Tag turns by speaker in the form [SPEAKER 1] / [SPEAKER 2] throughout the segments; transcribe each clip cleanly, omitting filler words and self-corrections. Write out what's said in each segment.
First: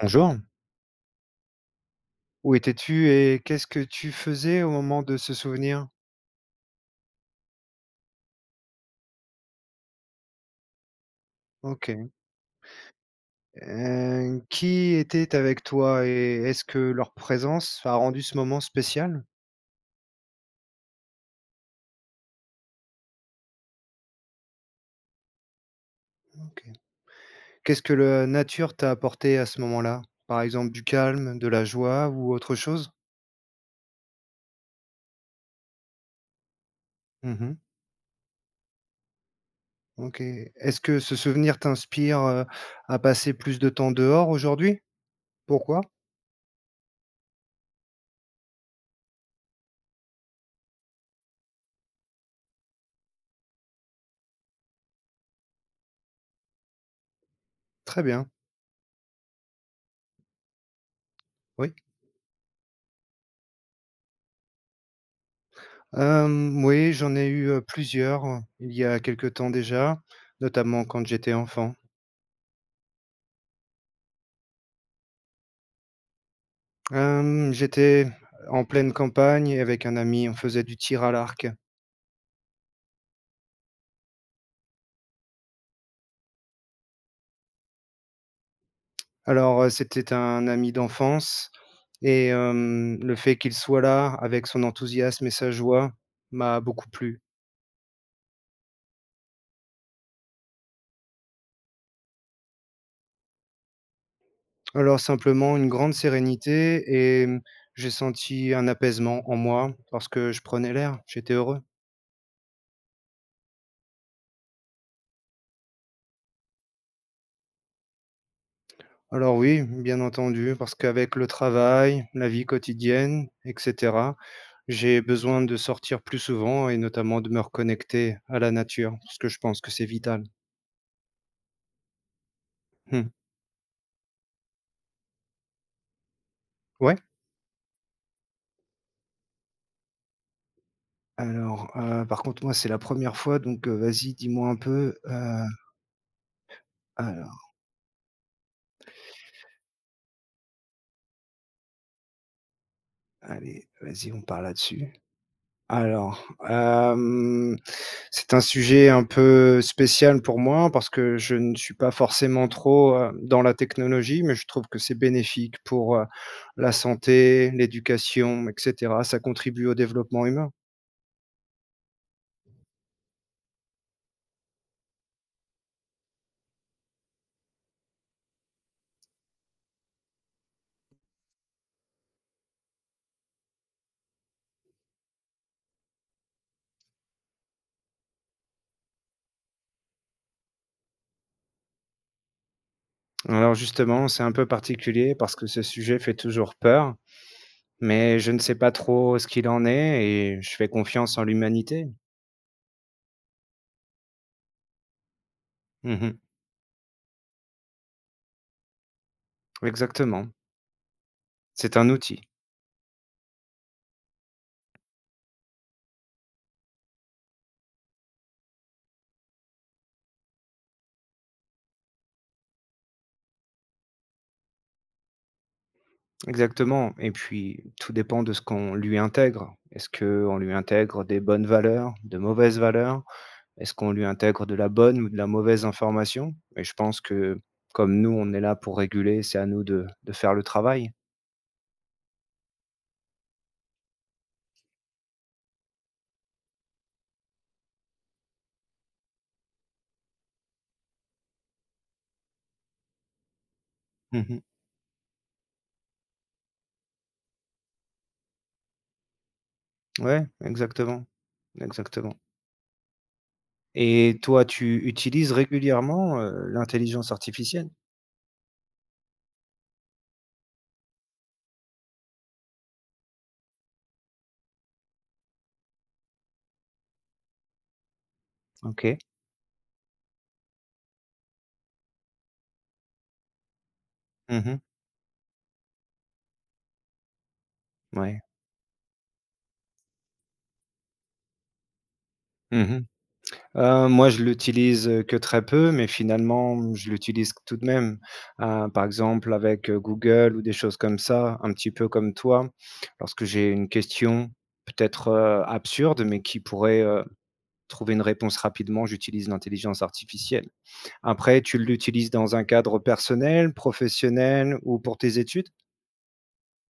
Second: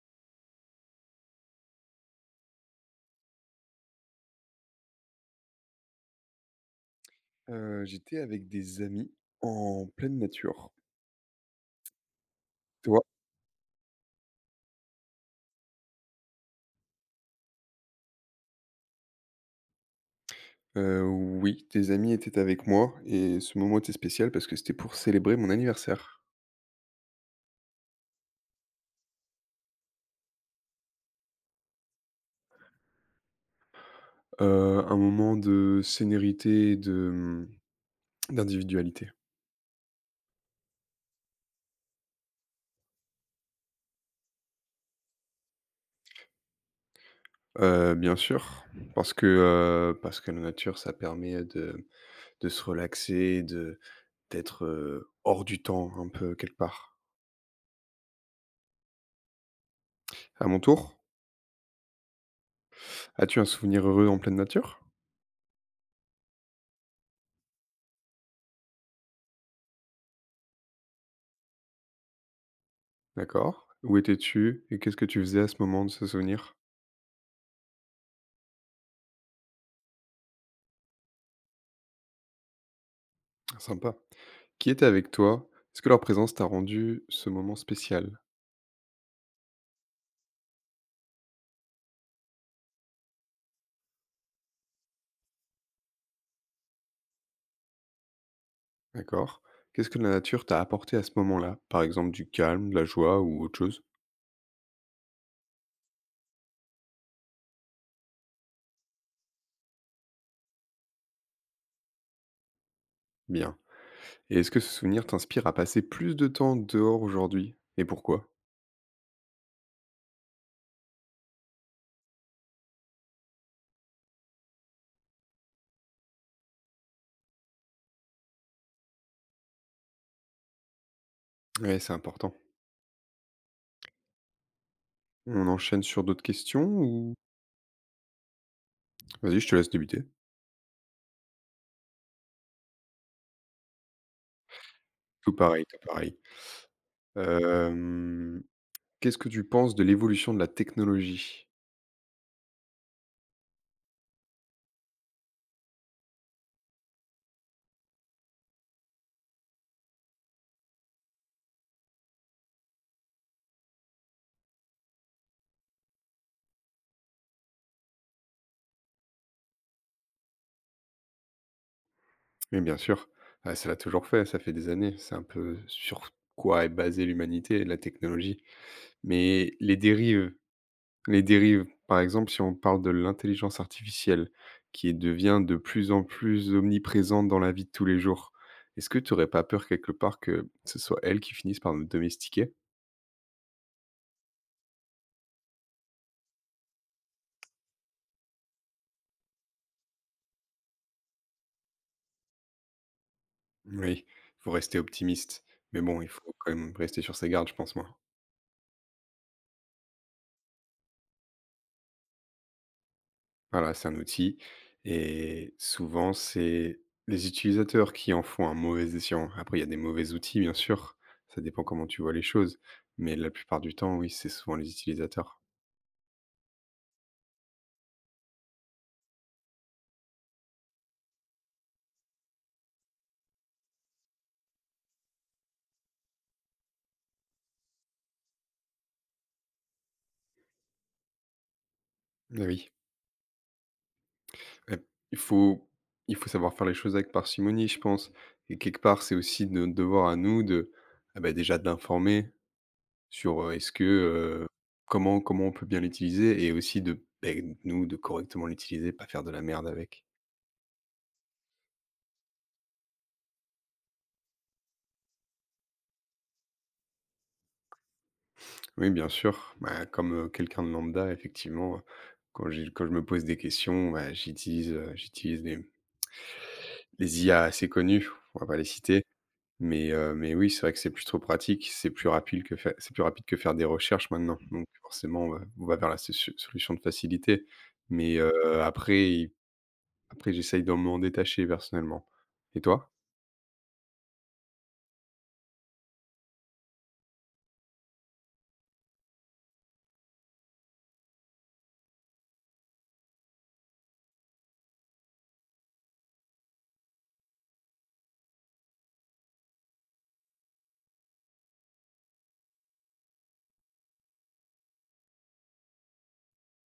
[SPEAKER 1] Bonjour. Où étais-tu et qu'est-ce que tu faisais au moment de ce souvenir?
[SPEAKER 2] J'étais avec des amis en pleine nature.
[SPEAKER 1] OK.
[SPEAKER 2] Toi?
[SPEAKER 1] Qui était avec toi et est-ce que leur présence a rendu ce moment spécial?
[SPEAKER 2] Oui, tes amis étaient avec moi et ce moment était spécial parce que c'était pour célébrer mon anniversaire.
[SPEAKER 1] OK. Qu'est-ce que la nature t'a apporté à ce moment-là? Par exemple du calme, de la joie ou autre chose?
[SPEAKER 2] Un moment de sénérité et
[SPEAKER 1] Mmh.
[SPEAKER 2] d'individualité.
[SPEAKER 1] OK. Est-ce que ce souvenir t'inspire, à passer plus de temps dehors aujourd'hui? Pourquoi?
[SPEAKER 2] Bien sûr, parce que, parce que la nature, ça permet de se relaxer, de d'être, hors du temps un peu quelque part.
[SPEAKER 1] Très bien,
[SPEAKER 2] À mon tour,
[SPEAKER 1] oui.
[SPEAKER 2] as-tu un souvenir heureux en pleine nature?
[SPEAKER 1] Oui, j'en ai eu, plusieurs, il y a quelque temps déjà, notamment quand j'étais enfant.
[SPEAKER 2] D'accord. Où étais-tu et qu'est-ce que tu faisais à ce moment de ce souvenir?
[SPEAKER 1] J'étais en pleine campagne et avec un ami, on faisait du tir à l'arc.
[SPEAKER 2] Sympa. Qui était avec toi? Est-ce que leur présence t'a rendu ce moment spécial?
[SPEAKER 1] Alors, c'était un ami d'enfance et le fait qu'il soit là avec son enthousiasme et sa joie m'a beaucoup plu.
[SPEAKER 2] D'accord. Qu'est-ce que la nature t'a apporté à ce moment-là? Par exemple, du calme, de la joie ou autre chose?
[SPEAKER 1] Alors simplement une grande sérénité et j'ai senti un apaisement en moi parce que je prenais l'air, j'étais heureux.
[SPEAKER 2] Bien. Et est-ce que ce souvenir t'inspire à passer plus de temps dehors aujourd'hui? Et pourquoi?
[SPEAKER 1] Alors oui, bien entendu, parce qu'avec le travail, la vie quotidienne, et cetera, j'ai besoin de sortir plus souvent et notamment de me reconnecter à la nature, parce que je pense que c'est vital.
[SPEAKER 2] Ouais, c'est important.
[SPEAKER 1] Mmh.
[SPEAKER 2] On enchaîne sur d'autres questions
[SPEAKER 1] Ouais.
[SPEAKER 2] ou? Vas-y, je te laisse débuter.
[SPEAKER 1] Alors, par contre, moi, c'est la première fois, donc vas-y, dis-moi un peu,
[SPEAKER 2] Tout pareil, tout pareil.
[SPEAKER 1] alors,
[SPEAKER 2] Hem, Qu'est-ce que tu penses de l'évolution de la technologie?
[SPEAKER 1] allez, vas-y, on part là-dessus. Alors, c'est un sujet un peu spécial pour moi parce que je ne suis pas forcément trop, dans la technologie, mais je trouve que c'est bénéfique pour, la santé, l'éducation et cetera. Ça contribue au développement humain.
[SPEAKER 2] Oui, bien sûr. Ah, ça l'a toujours fait, ça fait des années. C'est un peu sur quoi est basée l'humanité, la technologie. Mais les dérives, par exemple, si on parle de l'intelligence artificielle, qui devient de plus en plus omniprésente dans la vie de tous les jours, est-ce que tu n'aurais pas peur quelque part que ce soit elle qui finisse par nous domestiquer?
[SPEAKER 1] Alors justement, c'est un peu particulier parce que ce sujet fait toujours peur, mais je ne sais pas trop ce qu'il en est et je fais confiance en l'humanité.
[SPEAKER 2] Oui, il faut rester optimiste. Mais bon, il
[SPEAKER 1] Mmh.
[SPEAKER 2] faut quand même rester sur ses gardes, je pense, moi.
[SPEAKER 1] Exactement, c'est un outil.
[SPEAKER 2] Voilà, c'est un outil et souvent, c'est les utilisateurs qui en font un mauvais escient. Après, il y a des mauvais outils, bien sûr, ça dépend comment tu vois les choses, mais la plupart du temps, oui, c'est souvent les utilisateurs.
[SPEAKER 1] Exactement et puis tout dépend de ce qu'on lui intègre. Est-ce qu'on lui intègre des bonnes valeurs, de mauvaises valeurs? Est-ce qu'on lui intègre de la bonne ou de la mauvaise information? Et je pense que comme nous, on est là pour réguler, c'est à nous de faire le travail.
[SPEAKER 2] Eh oui, heu, il faut il faut savoir faire les choses avec parcimonie, je pense et quelque part, c'est aussi notre devoir à nous de, ah bah, déjà d'informer sur, est-ce que,
[SPEAKER 1] Mmh.
[SPEAKER 2] comment on peut bien l'utiliser et aussi de, beh, nous, de correctement l'utiliser, pas faire de la merde avec.
[SPEAKER 1] Ouais, exactement, exactement. Et toi, tu utilises régulièrement, l'intelligence artificielle?
[SPEAKER 2] Oui, bien sûr. Bah, quelqu'un de lambda, effectivement, quand je me pose des questions, bah, j'utilise les IA assez connues, on va pas les
[SPEAKER 1] OK.
[SPEAKER 2] citer, mais mais oui, c'est vrai que c'est plutôt pratique, c'est plus rapide que faire des recherches maintenant,
[SPEAKER 1] Mmh.
[SPEAKER 2] donc forcément, on va vers la sosu solution de facilité, mais
[SPEAKER 1] Ouais.
[SPEAKER 2] après il après j'essaye de m'en détacher personnellement. Et
[SPEAKER 1] Mmh.
[SPEAKER 2] toi?
[SPEAKER 1] Moi, je l'utilise, que très peu, mais finalement, je l'utilise tout de même. Par exemple avec, Google ou des choses comme ça, un petit peu comme toi. Lorsque j'ai une question peut-être, absurde, mais qui pourrait, trouver une réponse rapidement, j'utilise l'intelligence artificielle. Après, tu l'utilises dans un cadre personnel, professionnel ou pour tes études?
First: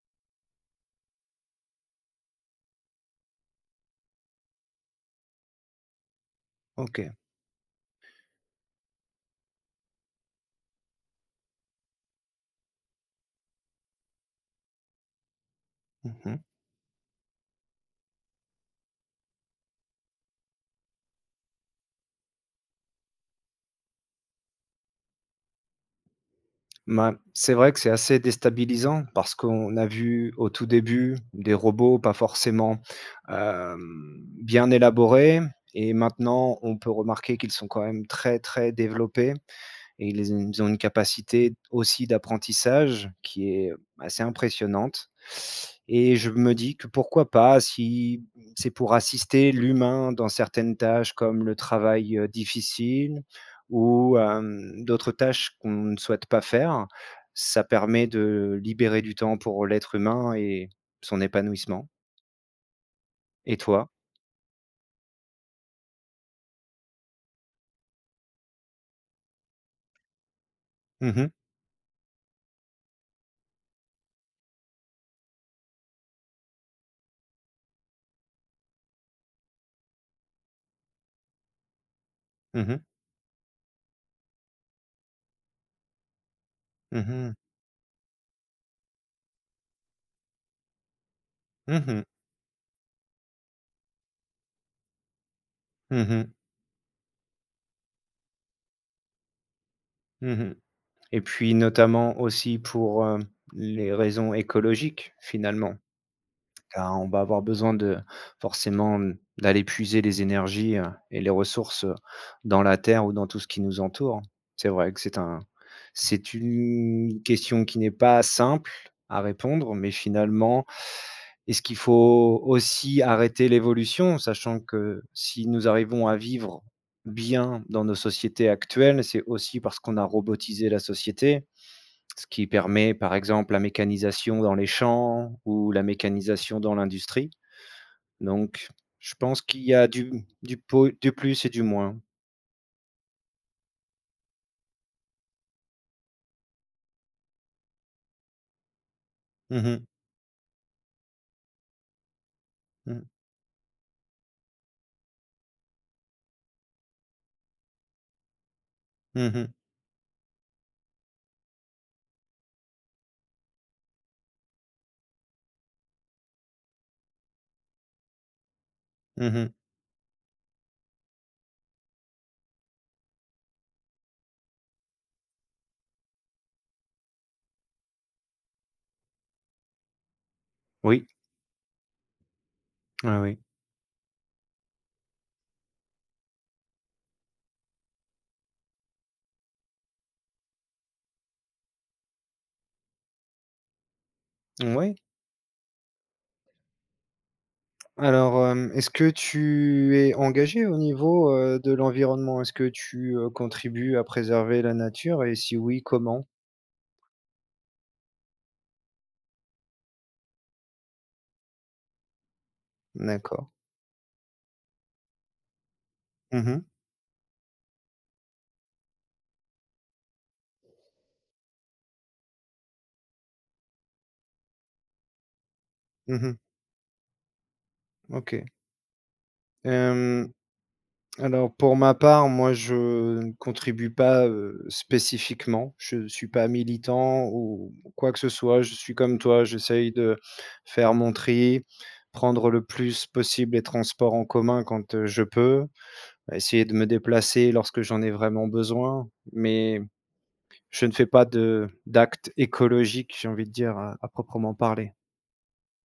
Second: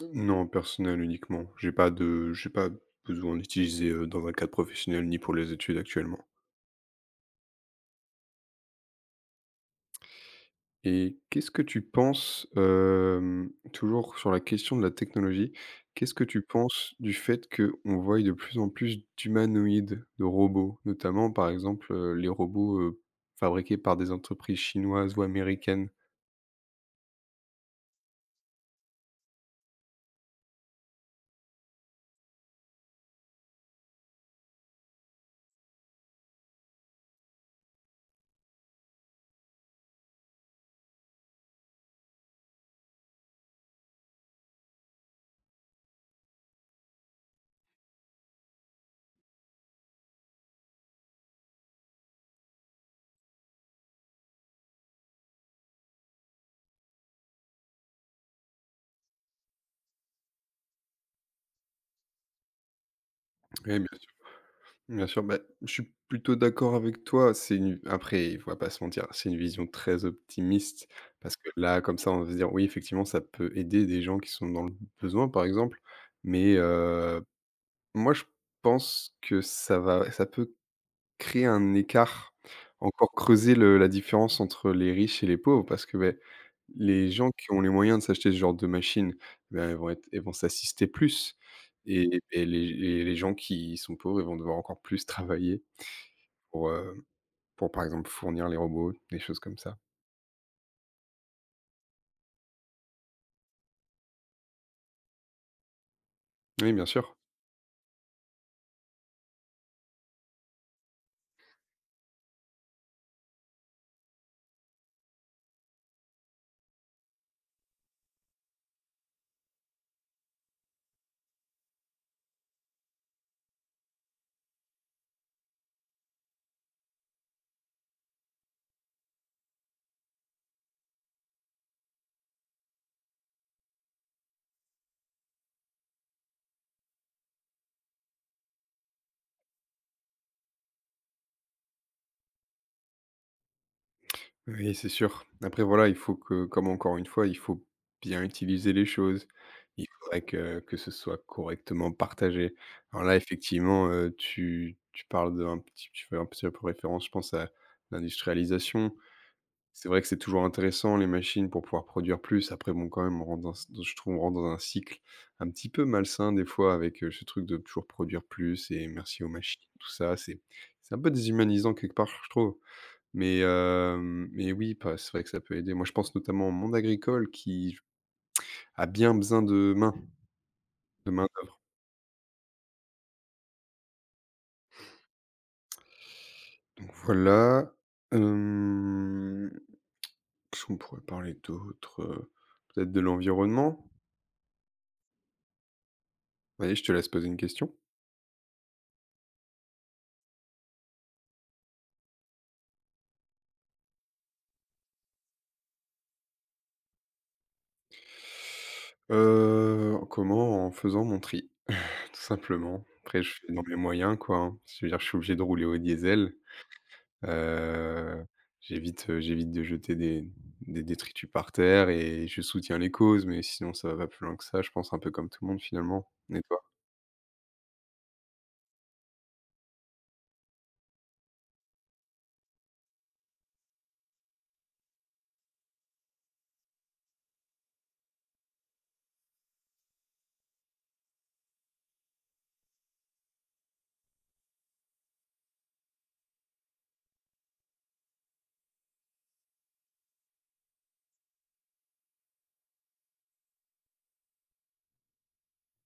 [SPEAKER 2] Mmh. Non, personnel uniquement. J'ai pas besoin d'utiliser, dans un cadre professionnel ni pour les études actuellement.
[SPEAKER 1] OK.
[SPEAKER 2] Et qu'est-ce que tu penses, toujours sur la question de la technologie, qu'est-ce que
[SPEAKER 1] Mmh.
[SPEAKER 2] tu penses du fait qu'on voit de plus en plus d'humanoïdes, de robots? Notamment, par exemple, les robots, fabriqués par des entreprises chinoises ou américaines.
[SPEAKER 1] Bah, c'est vrai que c'est assez déstabilisant parce qu'on a vu au tout début des robots pas forcément, bien élaborés et maintenant on peut remarquer qu'ils sont quand même très, très développés et ils ont une capacité aussi d'apprentissage qui est assez impressionnante. Et je me dis que pourquoi pas, si c'est pour assister l'humain dans certaines tâches comme le travail, difficile ou, d'autres tâches qu'on ne souhaite pas faire, ça permet de libérer du temps pour l'être humain et son épanouissement. Et
[SPEAKER 2] Ouais,
[SPEAKER 1] toi?
[SPEAKER 2] bien sûr, bah, je suis plutôt d'accord avec toi. C'est une Après, on faut pas se mentir, c'est une vision très optimiste
[SPEAKER 1] Mmh mh.
[SPEAKER 2] parce que là, comme ça, on va se dire: «Oui, effectivement, ça peut aider des gens qui sont dans le besoin», par exemple, mais moi, je pense que ça peut créer un écart,
[SPEAKER 1] Mmh mh.
[SPEAKER 2] encore creuser le la différence entre les riches et les pauvres parce que, beh,
[SPEAKER 1] Mmh
[SPEAKER 2] les gens
[SPEAKER 1] mh.
[SPEAKER 2] qui ont les moyens de s'acheter ce genre de machine, bah, elles vont s'assister plus
[SPEAKER 1] Mmh.
[SPEAKER 2] et les gens qui sont pauvres, ils vont devoir encore plus travailler
[SPEAKER 1] Mmh.
[SPEAKER 2] pour, heu, pour par exemple fournir les robots, des choses comme ça.
[SPEAKER 1] Mmh. Et puis notamment aussi pour, les raisons écologiques finalement,
[SPEAKER 2] Oui, bien
[SPEAKER 1] car on
[SPEAKER 2] sûr.
[SPEAKER 1] va avoir besoin de forcément, d'aller puiser les énergies, et les ressources, dans la terre ou dans tout ce qui nous entoure. C'est vrai que c'est une question qui n'est pas simple à répondre, mais finalement, est-ce qu'il faut aussi arrêter l'évolution? Sachant que si nous arrivons à vivre bien dans nos sociétés actuelles, c'est aussi parce qu'on a robotisé la société. Ce qui permet, par exemple, la mécanisation dans les champs ou la mécanisation dans l'industrie. Donc, je pense qu'il y a du plus et du moins.
[SPEAKER 2] Oui, c'est sûr. Après, voilà, il faut que, comme encore une fois, il faut bien utiliser les choses.
[SPEAKER 1] Mmh mh.
[SPEAKER 2] Il faudrait que ce soit correctement partagé.
[SPEAKER 1] Mmh.
[SPEAKER 2] Alors là, effectivement, tu parles tu fais un petit peu référence, je pense, à l'industrialisation.
[SPEAKER 1] Mmh.
[SPEAKER 2] C'est vrai que c'est toujours intéressant, les machines, pour pouvoir produire plus. Après, bon, quand même, je trouve, on rentre dans un cycle un petit peu malsain, des fois, avec ce truc de toujours produire plus et merci aux
[SPEAKER 1] Mmh.
[SPEAKER 2] machines, tout ça. C'est un peu déshumanisant quelque part, je trouve. Mais oui, pas c'est vrai que ça peut aider. Moi, je pense notamment au monde agricole qui a bien besoin
[SPEAKER 1] Oui,
[SPEAKER 2] de main-d'œuvre.
[SPEAKER 1] ah oui.
[SPEAKER 2] Donc voilà, hem, qu'est-ce qu'on pourrait parler d'autre? Peut-être de l'environnement?
[SPEAKER 1] Oui.
[SPEAKER 2] Vas-y, je te laisse poser une question.
[SPEAKER 1] Alors, est-ce que tu es engagé au niveau, de l'environnement? Est-ce que tu, contribues à préserver la nature et si oui, comment?
[SPEAKER 2] Comment? En faisant mon tri, tout simplement. Après, je
[SPEAKER 1] D'accord.
[SPEAKER 2] fais dans mes moyens, quoi, hein. Je veux dire, je suis obligé de rouler au diesel.
[SPEAKER 1] Mmh mh.
[SPEAKER 2] Heu, j'évite de jeter des détritus par terre et je soutiens les causes, mais sinon ça va pas plus loin que ça, je pense un peu comme tout le monde finalement.
[SPEAKER 1] Mmh.
[SPEAKER 2] Et toi?
[SPEAKER 1] OK. Hem Alors pour ma part, moi je ne contribue pas, spécifiquement. Je ne suis pas militant ou quoi que ce soit. Je suis comme toi, j'essaye de faire mon tri, prendre le plus possible les transports en commun quand, je peux, essayer de me déplacer lorsque j'en ai vraiment besoin, mais je ne fais pas de d'actes écologiques, j'ai envie de dire, à proprement parler.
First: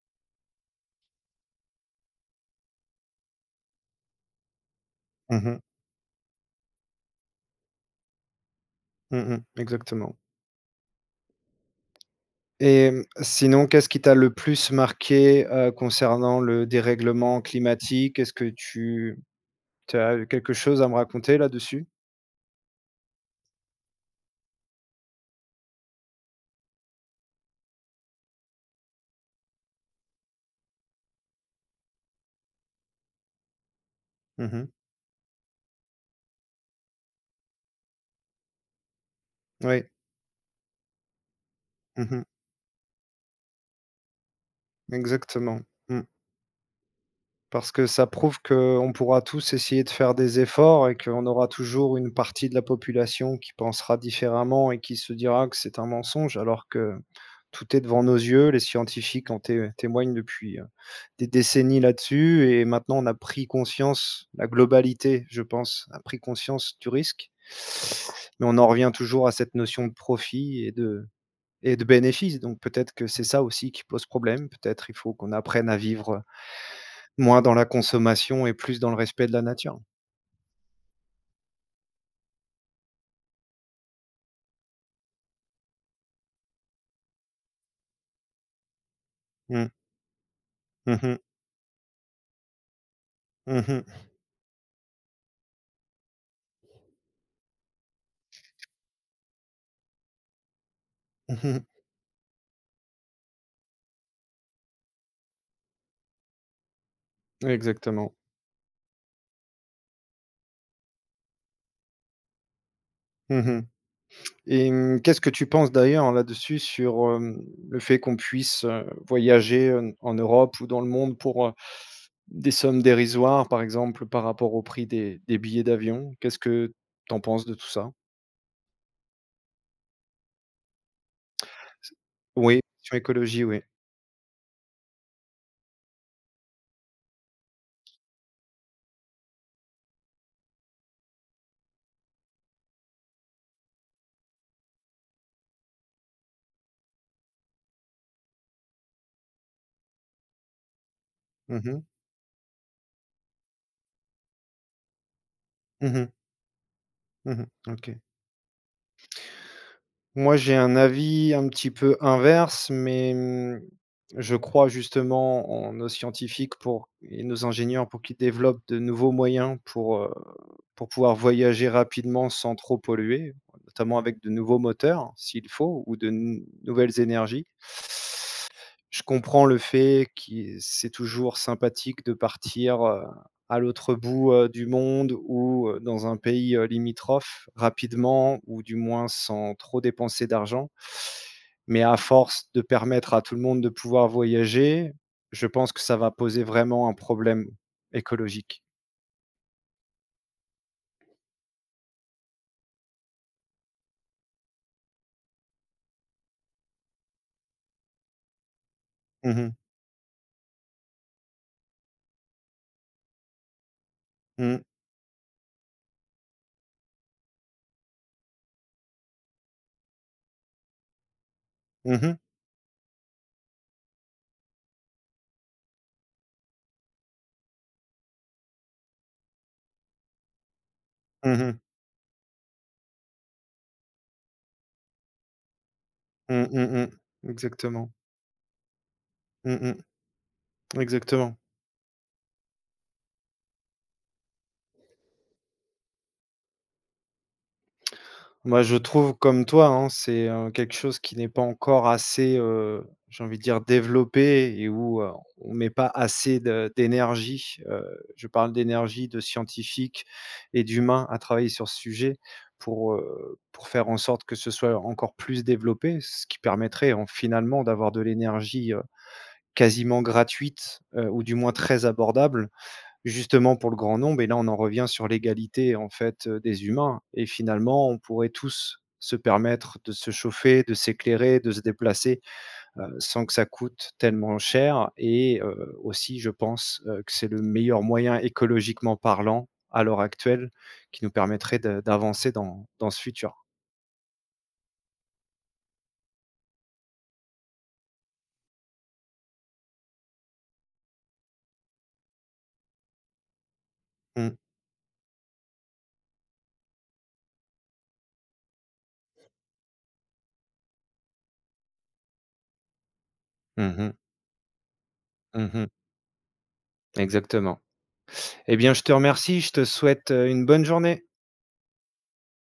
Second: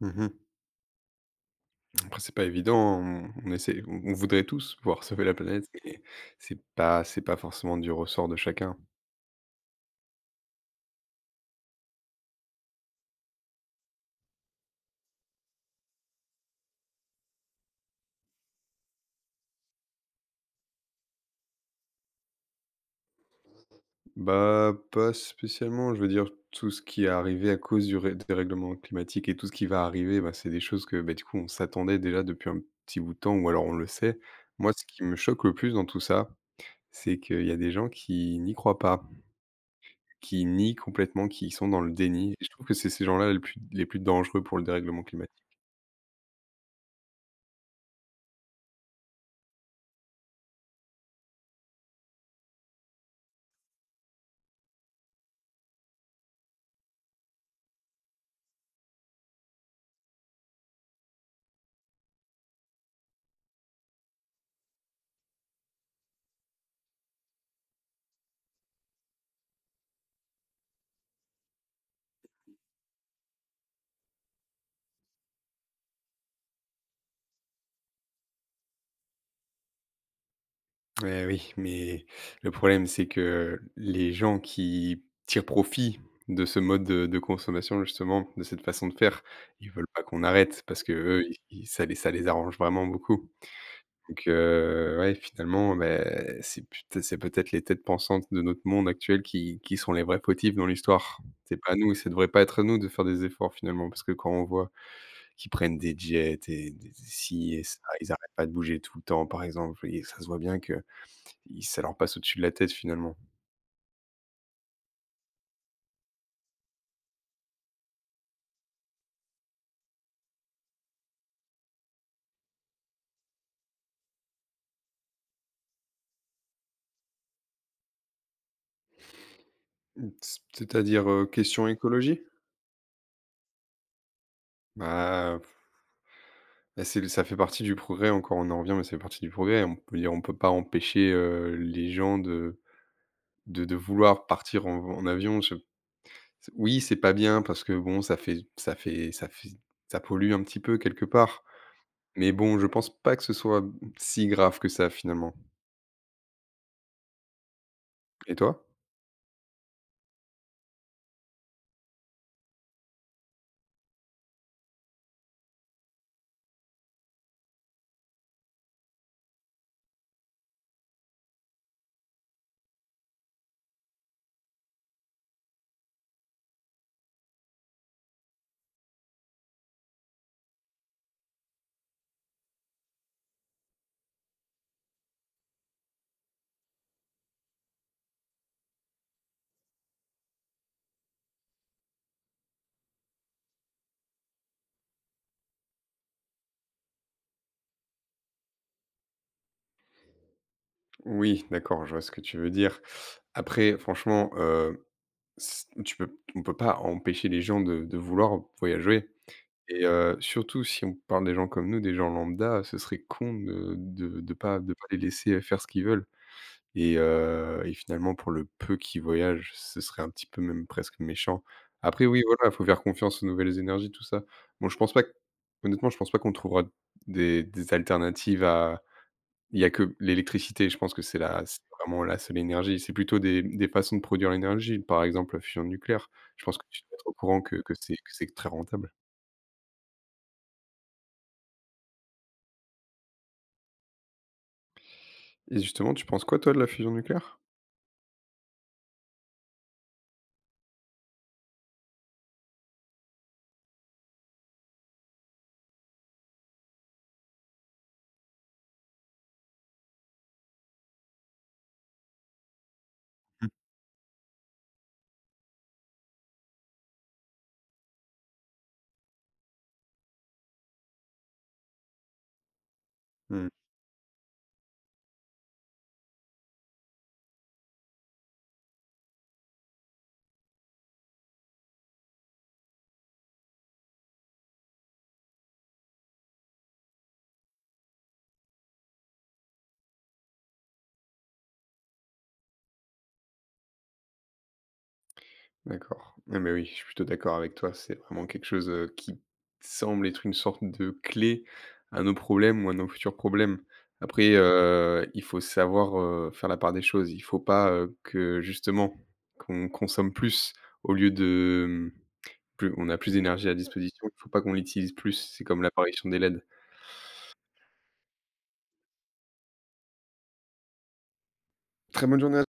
[SPEAKER 2] Mmh. Après c'est pas évident, on voudrait tous pouvoir sauver la
[SPEAKER 1] Mmh mh.
[SPEAKER 2] planète, mais c'est pas forcément du ressort de chacun.
[SPEAKER 1] Mmh. Exactement. Et sinon, qu'est-ce qui t'a le plus marqué, concernant le dérèglement climatique? Est-ce que tu as quelque chose à me raconter là-dessus?
[SPEAKER 2] Bah, pas spécialement, je veux dire tout ce qui est arrivé à cause du ré dérèglement climatique et tout ce qui va arriver, bah, c'est des choses que, bah, du coup on s'attendait déjà depuis un petit bout de temps ou alors on le sait.
[SPEAKER 1] Mmh.
[SPEAKER 2] Moi, ce qui me choque le plus dans tout ça, c'est qu'il y a des gens qui n'y croient pas,
[SPEAKER 1] Oui.
[SPEAKER 2] qui nient complètement, qui sont dans le
[SPEAKER 1] Mmh.
[SPEAKER 2] déni et je trouve que c'est ces gens-là les plus dangereux pour le dérèglement climatique.
[SPEAKER 1] Exactement. Mmh. Parce que ça prouve qu'on pourra tous essayer de faire des efforts et qu'on aura toujours une partie de la population qui pensera différemment et qui se dira que c'est un mensonge, alors que tout est devant nos yeux. Les scientifiques en té témoignent depuis, des décennies là-dessus et maintenant on a pris conscience, la globalité, je pense, a pris conscience du risque. Mais on en revient toujours à cette notion de profit et de bénéfice, donc peut-être que c'est ça aussi qui pose problème. Peut-être il faut qu'on apprenne à vivre, moins dans la consommation et plus dans le respect de la nature.
[SPEAKER 2] Eh oui, mais le problème, c'est que les gens qui tirent profit de ce mode de consommation, justement, de cette façon de faire,
[SPEAKER 1] Mmh.
[SPEAKER 2] ils veulent pas qu'on arrête parce
[SPEAKER 1] Mmh mh.
[SPEAKER 2] qu'eux, ils ils ça les arrange vraiment beaucoup.
[SPEAKER 1] Mmh mh.
[SPEAKER 2] Donc ouais, finalement, beh, c'est peut-être les têtes pensantes de notre monde actuel qui sont les vrais fautifs dans l'histoire.
[SPEAKER 1] Mmh
[SPEAKER 2] C'est
[SPEAKER 1] mh.
[SPEAKER 2] pas à nous, ça devrait pas être à nous de faire des efforts finalement, parce que quand on voit qu'ils prennent des jets et des ci et ça, ils
[SPEAKER 1] Exactement.
[SPEAKER 2] arrêtent pas de bouger tout le temps par exemple et ça se voit bien que ils ça leur passe au-dessus de la tête finalement.
[SPEAKER 1] Mmh mh et qu'est-ce que tu penses d'ailleurs là-dessus sur, le fait qu'on puisse, voyager, en Europe ou dans le monde pour, des sommes dérisoires, par exemple, par rapport au prix des billets d'avion? Qu'est-ce que tu en penses de tout ça?
[SPEAKER 2] Mmh, c'est-à-dire, question
[SPEAKER 1] C
[SPEAKER 2] écologie?
[SPEAKER 1] oui, sur écologie, oui.
[SPEAKER 2] Bah, bah, c'est ça fait partie du progrès encore, on en revient, mais ça fait partie du progrès. On peut pas empêcher, les gens de vouloir partir en avion, je oui, c'est pas bien parce que bon, ça pollue un petit peu quelque part,
[SPEAKER 1] Mmh mh.
[SPEAKER 2] mais bon, je pense pas que ce soit, mmh, si grave que ça finalement.
[SPEAKER 1] Mmh mh. Mmh mh. OK.
[SPEAKER 2] Et toi?
[SPEAKER 1] Moi, j'ai un avis un petit peu inverse, mais je crois justement en nos scientifiques pour et nos ingénieurs pour qu'ils développent de nouveaux moyens pour pouvoir voyager rapidement sans trop polluer, notamment avec de nouveaux moteurs s'il faut ou de n nouvelles énergies. Je comprends le fait qui c'est toujours sympathique de partir, à l'autre bout, du monde ou dans un pays, limitrophe rapidement ou du moins sans trop dépenser d'argent. Mais à force de permettre à tout le monde de pouvoir voyager, je pense que ça va poser vraiment un problème écologique.
[SPEAKER 2] Oui, d'accord, je vois ce que tu veux dire. Après franchement, s tu peux on peut pas empêcher les gens de vouloir voyager
[SPEAKER 1] Mmh mh.
[SPEAKER 2] et surtout si on parle des gens comme nous, des gens lambda, ce serait con de ne de
[SPEAKER 1] Mmh.
[SPEAKER 2] de pas les laisser faire ce qu'ils veulent. Et finalement, pour le peu qui voyage, ce serait un petit peu même presque méchant.
[SPEAKER 1] Mmh
[SPEAKER 2] Après
[SPEAKER 1] mh.
[SPEAKER 2] oui, voilà, il faut faire confiance aux nouvelles énergies, tout ça. Bon, je pense pas q honnêtement, je pense pas qu'on trouvera des alternatives à il y a que l'électricité, je pense que
[SPEAKER 1] Mmh.
[SPEAKER 2] c'est vraiment la seule énergie. C'est plutôt des façons de produire l'énergie, par exemple, la fusion nucléaire. Je
[SPEAKER 1] Mmh,
[SPEAKER 2] pense que tu
[SPEAKER 1] mmh.
[SPEAKER 2] dois être au courant que que
[SPEAKER 1] Exactement.
[SPEAKER 2] c'est que c'est très rentable
[SPEAKER 1] Mmh mh. Exactement.
[SPEAKER 2] et justement, tu penses quoi toi de la fusion nucléaire?
[SPEAKER 1] Moi, je trouve comme toi, hein, c'est, quelque chose qui n'est pas encore assez, j'ai envie de dire développé et où, on met pas assez de d'énergie, je parle d'énergie de scientifiques et d'humains à travailler sur ce sujet pour faire en sorte que ce soit encore plus développé. Ce qui permettrait en finalement d'avoir de l'énergie, quasiment gratuite, ou du moins très abordable.
[SPEAKER 2] Mmh.
[SPEAKER 1] Justement pour le grand nombre et là on en revient sur l'égalité en fait, des humains et finalement on pourrait tous se permettre de se chauffer, de s'éclairer, de se déplacer, sans que ça coûte tellement cher et aussi je pense, que c'est le meilleur moyen écologiquement parlant à l'heure actuelle qui nous permettrait de d'avancer dans ce futur.
[SPEAKER 2] D'accord. Ah mais oui, je suis plutôt d'accord avec toi. C'est vraiment quelque chose, qui semble être une sorte de clé à nos problèmes ou à nos futurs problèmes. Après,
[SPEAKER 1] Mmh.
[SPEAKER 2] il faut savoir, faire la part des choses. Il faut pas, que justement qu'on consomme plus au lieu de, plus on a plus d'énergie à
[SPEAKER 1] Mmh mh.
[SPEAKER 2] disposition, il faut pas qu'on l'utilise plus. C'est comme
[SPEAKER 1] Mmh.
[SPEAKER 2] l'apparition des LED.
[SPEAKER 1] Exactement. Eh bien je te remercie, je te souhaite, une bonne journée.
[SPEAKER 2] Très bonne journée à